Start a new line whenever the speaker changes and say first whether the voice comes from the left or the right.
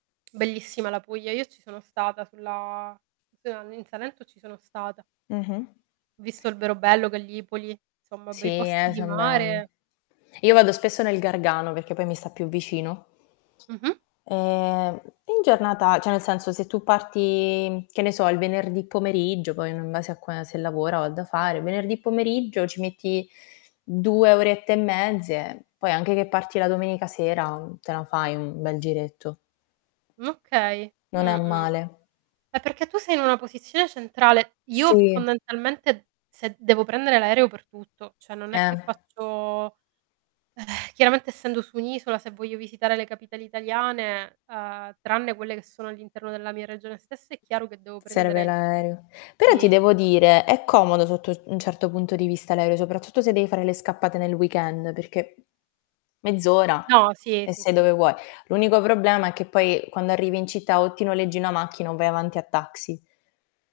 right: Bellissima la Puglia, io ci sono stata sulla, s uhm, in Salento ci sono stata.
left: Mh-mh.
right: Ho visto Alberobello, Gallipoli, insomma
left: Sì
right: bei posti
left: eh,
right: di
left: son belli.
right: mare.
left: Io
right: Belli
left: vado
right: be
left: spesso nel Gargano, perché poi mi sta più vicino.
right: Mh-mh.
left: Ehm, in giornata cioè nel senso, se tu parti che ne so, il venerdì pomeriggio poi, mhmm, in base a qua se lavora o ha da fare, venerdì pomeriggio ci metti 2 orette e mezze, poi anche che parti la domenica sera, te lo fai un bel giretto.
right: Okay,
left: Non è
right: mh-mh,
left: male.
right: eh perché tu sei in una posizione centrale. Io p
left: Sì.
right: fondamentalmente se devo prendere l'aereo per tutto, cioè non è
left: Eh.
right: che faccio eh, chiaramente essendo su un'isola se voglio visitare le capitali italiane, uhm, tranne quelle che sono all'interno della mia regione stessa è chiaro che devo prendere
left: Serve
right: il [unintelligible]
left: l'aereo. Però ti
right: sì.
left: devo dire, è comodo sotto u un certo punto di vista l'aereo, soprattutto se devi fare le scappate nel weekend, perché mezz'ora
right: No, sì,
left: e
right: sì,
left: sei dove
right: sì.
left: vuoi. L'unico problema è che poi quando arrivi in città, o ti noleggi una macchina o vai avanti a taxi.